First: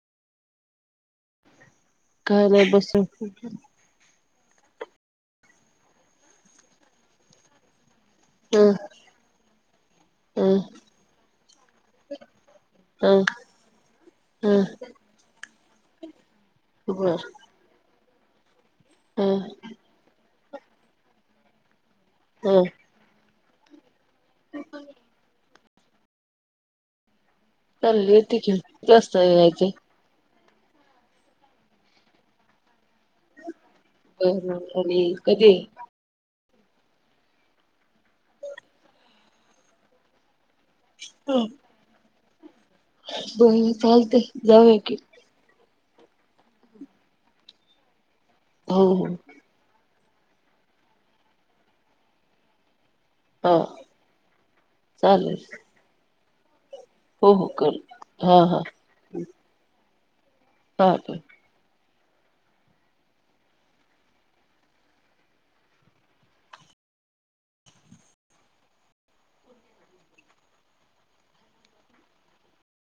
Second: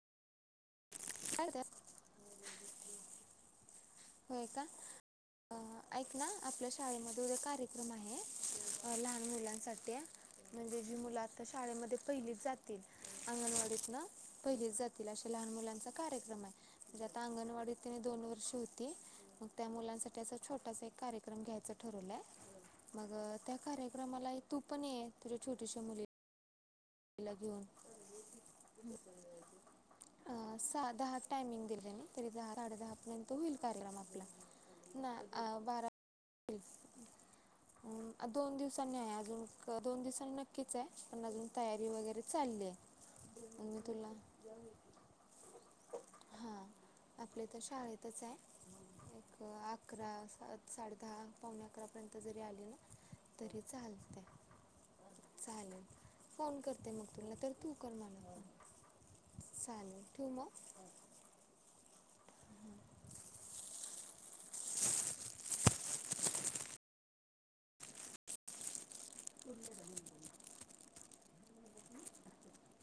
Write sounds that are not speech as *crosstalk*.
चालतंय. कार बसून होय का ऐक ना आपल्या शाळेमध्ये उद्या कार्यक्रम आहे. ह लहान मुलांसाठी ह म्हणजे जी मुलं आता शाळेमध्ये पहिलीच जातील ह अंगणवाडीत ह पहिलीच जातील अ लहान मुलांना कार्यक्रम आहे. बर आता अंगणवाडीत दोन वर्ष हो. ह मग त्या मुलांसाठी असं छोटासा एक कार्यक्रम घ्यायचा. ठरवलाय ह मग त्या कार्य मला तू पण ते. छोटीश मुली अलाग *inaudible* चालले त के जास्त यायचे. अ सहा दहा टायमिंग दिलय तरी दहा साडे दहा पर्यंत होईल. कार्यक्रम आपला बर आणि ना कधी अं, हम दोन दिवसांनी आहे अजून दोन दिवसांनी. नक्कीच आहे पण अजून तयारी वगैरे चालले. बर चालतय जाऊया की हा आपल्या तर शाळेत तच हो हो आहे एक अकरा स साडे दहा पावणे अकरापर्यं जरी आली ना हा तरी चालते चालेल. फोन कर. ते मग तुला हो हो तर तू कर मला हा चालेल. ठेवू हठेव *inaudible* *inaudible*